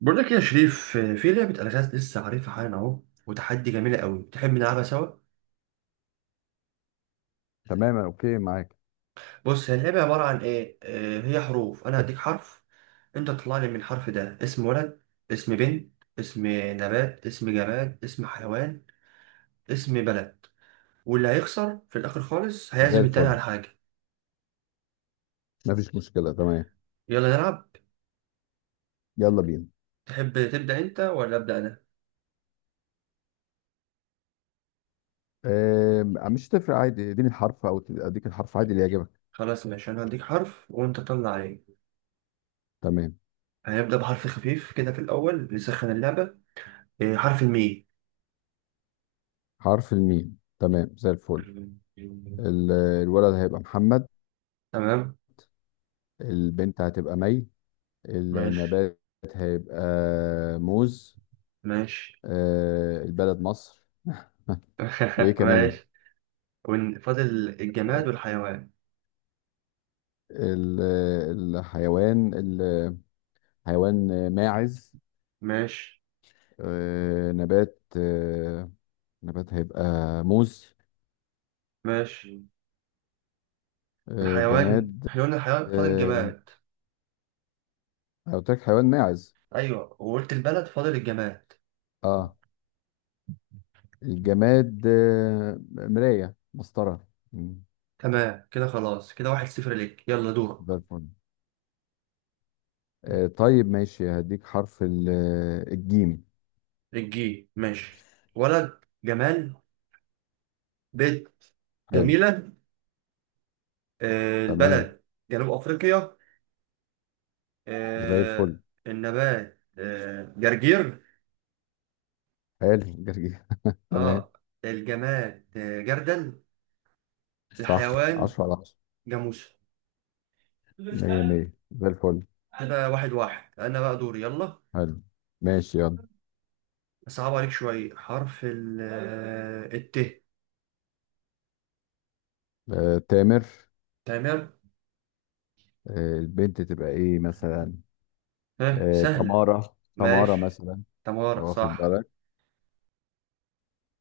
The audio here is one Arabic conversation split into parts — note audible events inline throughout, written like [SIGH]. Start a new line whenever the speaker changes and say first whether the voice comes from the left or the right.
right: بقول لك يا شريف في لعبة ألغاز لسه عارفها حالا أهو وتحدي جميلة قوي، تحب نلعبها سوا؟
left: تمام، اوكي معاك.
right: بص، هي اللعبة عبارة عن إيه؟ هي حروف. أنا هديك حرف، أنت تطلع لي من الحرف ده اسم ولد، اسم بنت، اسم نبات، اسم جماد، اسم حيوان، اسم بلد. واللي هيخسر في الآخر خالص
left: زي
right: هيعزم التاني
left: الفل،
right: على حاجة.
left: مفيش مشكله. تمام،
right: يلا نلعب.
left: يلا بينا.
right: تحب تبدأ أنت ولا أبدأ أنا؟
left: آه مش تفرق، عادي اديني الحرف او اديك الحرف عادي اللي يعجبك.
right: خلاص ماشي، أنا هديك حرف وأنت طلع عليه.
left: تمام،
right: هنبدأ بحرف خفيف كده في الأول نسخن اللعبة. حرف
left: حرف الميم. تمام، زي الفل.
right: الميم.
left: ال- الولد هيبقى محمد.
right: تمام.
left: البنت هتبقى مي.
right: ماشي.
left: النبات هيبقى موز.
right: ماشي.
left: البلد مصر. [LAUGHS] وايه
right: [LAUGHS]
left: كمان.
right: ماشي. فاضل الجماد والحيوان.
left: ال- الحيوان الحيوان ماعز.
right: ماشي.
left: آه، نبات آه، نبات هيبقى موز.
right: ماشي.
left: آه،
right: الحيوان،
left: جماد
right: احنا قلنا الحيوان، فاضل
left: آه،
right: الجماد.
left: أنا قلت لك حيوان ماعز.
right: ايوه، وقلت البلد، فاضل الجماد.
left: اه الجماد، مراية مسطرة. مم،
right: تمام كده. خلاص كده واحد صفر ليك، يلا دورك.
left: زي الفل. طيب ماشي، هديك حرف الجيم.
right: الجي ماشي. ولد جمال، بيت
left: حلو.
right: جميلة.
left: تمام،
right: البلد جنوب أفريقيا.
left: زي
right: آه.
left: الفل.
right: النبات جرجير.
left: حلو، جرجير. تمام،
right: اه. الجماد جردل.
left: صح.
right: الحيوان
left: 10 على 10.
right: جاموسة.
left: 100 100، زي الفل.
right: كده واحد واحد. أنا بقى دوري، يلا.
left: حلو، ماشي يلا.
right: أصعب عليك شوية. حرف ال الت.
left: تامر.
right: تمام.
left: البنت تبقى ايه مثلا؟
right: ها سهلة.
left: تمارة، تمارة
right: ماشي.
left: مثلا.
right: تمارة
left: واخد
right: صح.
left: بالك؟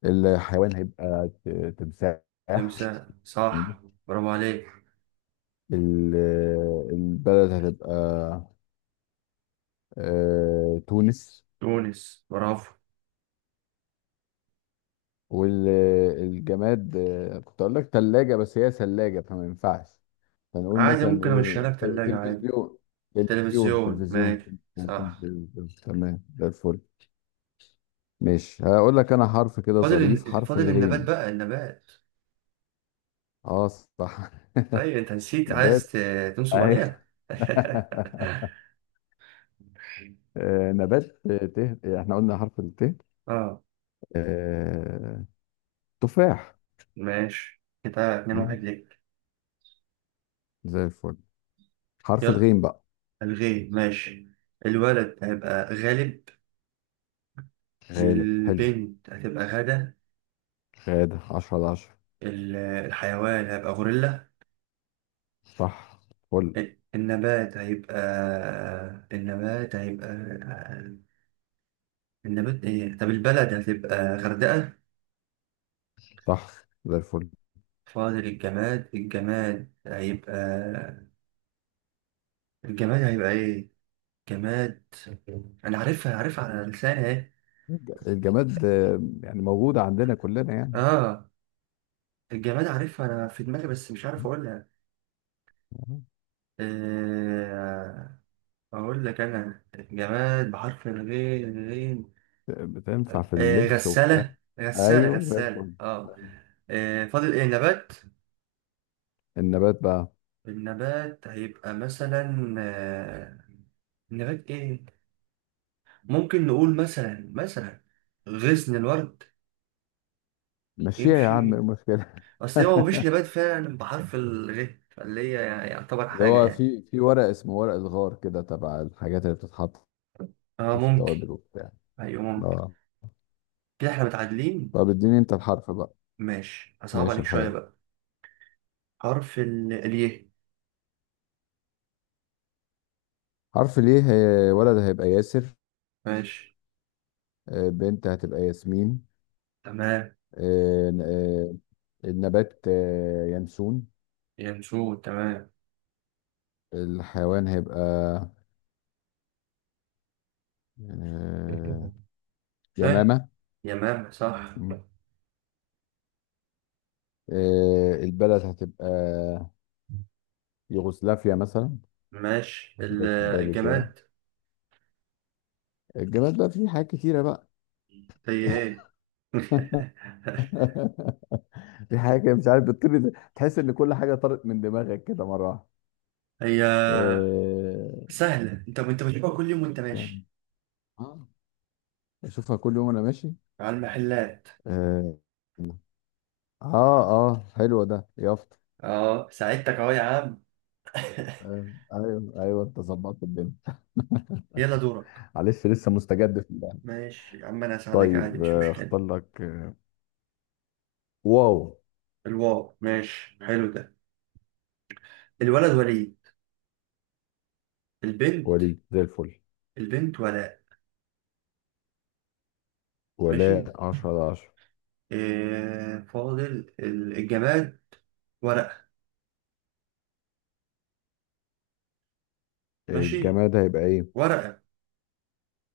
left: الحيوان هيبقى تمساح.
right: تمساح
left: مم.
right: صح. برافو عليك.
left: ال- البلد هتبقى تونس.
right: تونس برافو.
left: والجماد، كنت اقول لك ثلاجة بس هي ثلاجة فما ينفعش. فنقول
right: عادي،
left: مثلا
right: ممكن أمشيها
left: ايه،
right: لك تلاجة عادي.
left: تلفزيون، تلفزيون،
right: تلفزيون
left: تلفزيون،
right: ماشي صح.
left: تلفزيون. تمام، ده الفل. ماشي، هقول لك انا حرف كده
right: فاضل
left: ظريف، حرف
right: فاضل النبات
left: الغين.
right: بقى. النبات،
left: اه صح.
right: أي
left: [LAUGHS]
right: أنت نسيت، عايز
left: نبات
right: تنصب
left: اهي.
right: عليا. [LAUGHS]
left: [LAUGHS] آه، نبات آه، ته احنا قلنا حرف الت.
right: اه
left: آه، تفاح.
right: ماشي. كده اتنين
left: مم،
right: واحد ليك.
left: زي الفل. حرف
right: يلا.
left: الغين بقى.
right: الغيب ماشي. الولد هيبقى غالب.
left: غالب، حلو.
right: البنت هتبقى غدا.
left: غادة، 10 على 10.
right: الحيوان هيبقى غوريلا.
left: صح، فل.
right: النبات هيبقى النبات هيبقى النبات ايه؟ طب البلد هتبقى غردقة.
left: صح، زي الفل.
right: فاضل الجماد. الجماد هيبقى، الجماد هيبقى ايه؟ جماد. انا عارفها، عارفها على لساني اهي.
left: الجماد، يعني موجودة عندنا كلنا يعني.
right: اه. الجماد عارفها انا في دماغي بس مش عارف اقولها.
left: مم.
right: آه... أقول لك أنا جماد بحرف الغين غين.
left: بتنفع في اللبس وبتاع.
right: غسالة غسالة
left: ايوه، زي
right: غسالة
left: الفل.
right: أه. فاضل إيه، نبات.
left: النبات بقى،
right: النبات هيبقى مثلا نبات إيه؟ ممكن نقول مثلا غصن الورد.
left: مشيها يا عم، ايه
right: يمشي.
left: المشكلة؟
right: أصل هو مفيش
left: [LAUGHS]
right: نبات فعلا بحرف الغ فاللي هي يعتبر
left: اللي
right: حاجة
left: هو
right: يعني.
left: في ورق اسمه ورق الغار، كده تبع الحاجات اللي بتتحط
right: أه
left: في
right: ممكن.
left: التوابل وبتاع.
right: أيوه ممكن.
left: اه.
right: كده إحنا متعادلين.
left: طب اديني انت الحرف بقى.
right: ماشي، هصعب
left: ماشي
right: عليك شوية
left: الحال.
right: بقى. حرف ال اليه.
left: حرف ليه، ولد هيبقى ياسر.
right: ماشي.
left: بنت هتبقى ياسمين.
right: تمام.
left: آه، ن- آه، النبات ينسون.
right: ينسوه تمام.
left: الحيوان هيبقى آه،
right: [LAUGHS] ها.
left: يمامة.
right: يمام صح.
left: م. البلد هتبقى يوغوسلافيا مثلا،
right: ماشي.
left: جت في بالي كده.
right: الجماد.
left: الجماد بقى فيه حاجات كتيرة بقى.
right: هي ايه؟ [LAUGHS]
left: [LAUGHS] في حاجة كده مش عارف بتطير إزاي. تحس ان كل حاجة طارت من دماغك كده مرة واحدة.
right: هي
left: آه،
right: سهلة، انت بتجيبها كل يوم وانت
left: يعني.
right: ماشي
left: آه. بشوفها كل يوم انا ماشي.
right: على المحلات.
left: اه، اه. حلو، ده يافطة.
right: اه ساعدتك اهو يا عم. [LAUGHS]
left: ايوه، ايوه، انت ظبطت الدنيا.
right: يلا دورك.
left: معلش، لسه مستجد في اللعبه.
right: ماشي يا عم، انا هساعدك عادي
left: طيب،
right: مش مشكلة.
left: اختار لك واو.
right: الواو ماشي، حلو ده. الولد وليد. البنت.
left: وليد، زي الفل.
right: البنت ولاء. ماشي.
left: ولا، 10 على 10.
right: إيه فاضل؟ الجماد. ورقة. ماشي.
left: الجماد هيبقى ايه
right: ورقة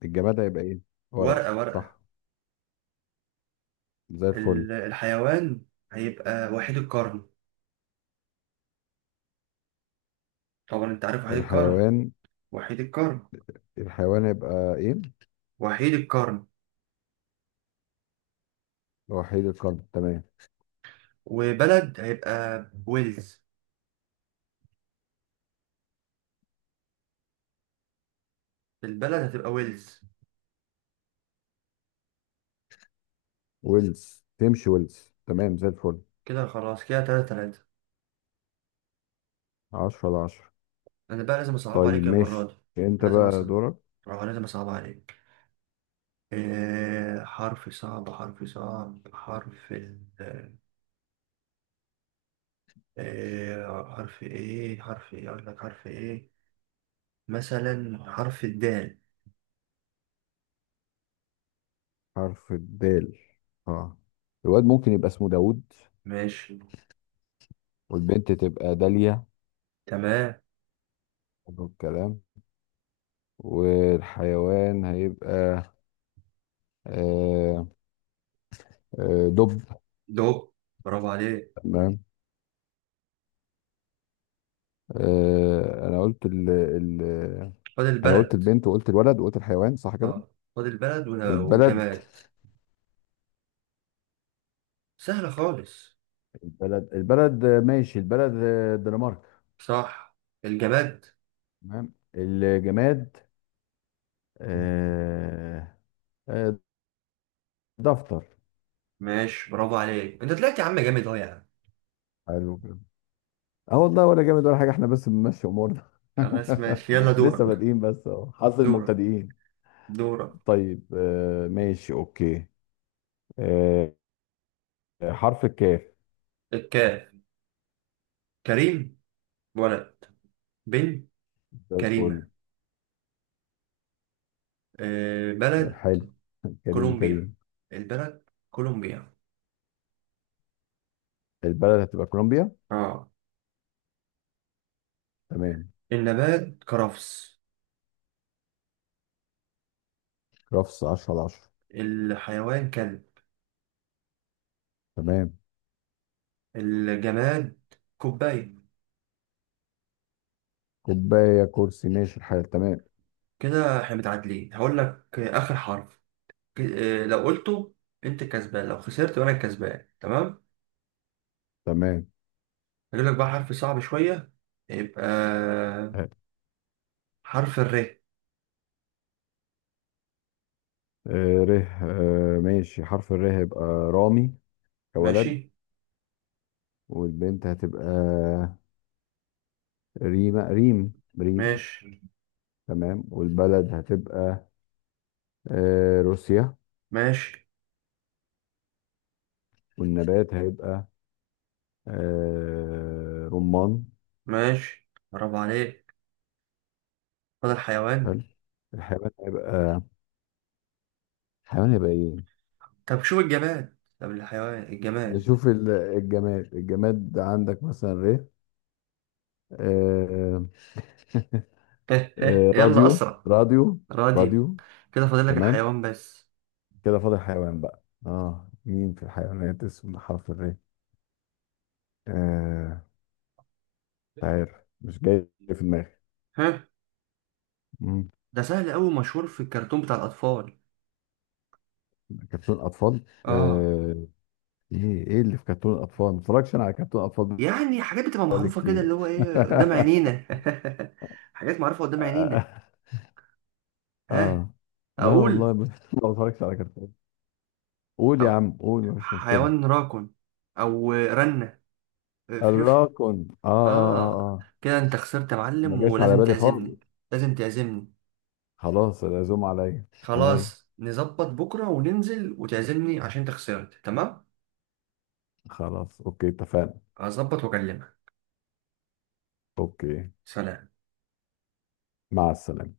left: الجماد هيبقى ايه؟ ورق.
right: ورقة ورقة.
left: صح، زي الفل.
right: الحيوان هيبقى وحيد القرن. طبعا انت عارف وحيد القرن.
left: الحيوان
right: وحيد القرن.
left: الحيوان هيبقى ايه؟
right: وحيد القرن.
left: وحيد القرن. تمام.
right: وبلد هيبقى ويلز. البلد هتبقى ويلز.
left: ويلز، تمشي ويلز. تمام، زي الفل.
right: كده خلاص، كده تلاتة تلاتة.
left: 10 على 10.
right: انا بقى لازم اصعب
left: طيب
right: عليك المرة
left: ماشي،
right: دي.
left: انت
right: لازم
left: بقى
right: اصعب.
left: دورك.
right: اه لازم اصعب عليك. إيه حرف صعب؟ حرف صعب؟ حرف ال، إيه حرف؟ ايه حرف؟ ايه اقول لك حرف ايه؟ مثلا حرف الدال.
left: حرف الدال. اه، الواد ممكن يبقى اسمه داوود.
right: ماشي.
left: والبنت تبقى داليا.
right: تمام.
left: حلو الكلام. والحيوان هيبقى آه، دب.
right: دو. برافو عليك.
left: تمام. آه، انا قلت ال ال
right: خد
left: انا قلت
right: البلد.
left: البنت وقلت الولد وقلت الحيوان، صح كده؟
right: اه خد البلد
left: البلد
right: والجماد. سهلة خالص.
left: البلد، ماشي. البلد الدنمارك.
right: صح. الجماد.
left: تمام. الجماد آه، آه، دفتر.
right: ماشي، برافو عليك. انت طلعت يا عم جامد اهو يا عم.
left: حلو. اه والله، ولا جامد ولا حاجه، احنا بس بنمشي امورنا.
right: خلاص ماشي، يلا
left: [LAUGHS] لسه
right: دورك.
left: بادئين بس اهو، حظ
right: دورك.
left: المبتدئين.
right: دورك.
left: طيب ماشي، اوكي. آه حرف الكاف.
right: الكاف. كريم ولد. بنت
left: زي الفل.
right: كريمة. بلد
left: حلو. [LAUGHS] كريم
right: كولومبيا.
left: وكريم.
right: البلد كولومبيا.
left: البلد هتبقى كولومبيا.
right: اه.
left: تمام.
right: النبات كرفس.
left: رفس، 10 على 10.
right: الحيوان كلب.
left: تمام.
right: الجماد كوباية.
left: كوبايه، كرسي، ماشي الحال. تمام.
right: كده احنا متعادلين. هقول لك آخر حرف. لو قلته انت كسبان، لو خسرت وانا كسبان تمام.
left: تمام،
right: هجيب لك بقى حرف صعب شوية. يبقى
left: آه
right: حرف الر.
left: ر آه ماشي، حرف الر هيبقى رامي كولد.
right: ماشي.
left: والبنت هتبقى ريما، ريم، ريم.
right: ماشي.
left: تمام. والبلد هتبقى روسيا.
right: ماشي.
left: والنبات هيبقى رمان.
right: ماشي، برافو عليك. فاضل حيوان.
left: حلو. الحيوان هيبقى الحيوان هيبقى ايه؟
right: طب شوف الجماد. طب الحيوان الجماد.
left: نشوف، الجماد عندك مثلا ريه. آه، [LAUGHS]
right: [LAUGHS] هه هه، يلا
left: راديو،
right: اسرع.
left: راديو،
right: راديو.
left: راديو.
right: كده فاضل لك
left: تمام.
right: الحيوان بس.
left: كده فاضل حيوان بقى. اه، مين في الحيوانات اسمه حرف الري؟ آه مش عارف، مش جاي في دماغي.
right: ها.
left: مم.
right: ده سهل قوي، مشهور في الكرتون بتاع الاطفال.
left: كرتون اطفال،
right: اه.
left: ايه اللي في كرتون الاطفال؟ ما اتفرجش انا على كرتون اطفال
right: يعني حاجات بتبقى
left: بقالي
right: معروفة كده،
left: كتير.
right: اللي هو ايه، قدام عينينا.
left: [LAUGHS]
right: [LAUGHS] حاجات معروفة قدام عينينا. ها.
left: اه، لا
right: اقول؟
left: والله، ما بتفرجش على كرتون. قول يا
right: أو
left: عم، قول، مفيش مشكلة.
right: حيوان راكن او رنة. فيوش.
left: الراكون، اه، اه، اه،
right: اه.
left: اه.
right: كده انت خسرت يا
left: ما
right: معلم،
left: جاش على
right: ولازم
left: بالي خالص.
right: تعزمني. لازم تعزمني.
left: خلاص، العزوم عليا. عينيا.
right: خلاص نظبط بكرة وننزل وتعزمني عشان انت خسرت تمام.
left: خلاص، اوكي، اتفقنا.
right: هظبط واكلمك.
left: اوكي،
right: سلام.
left: مع السلامة.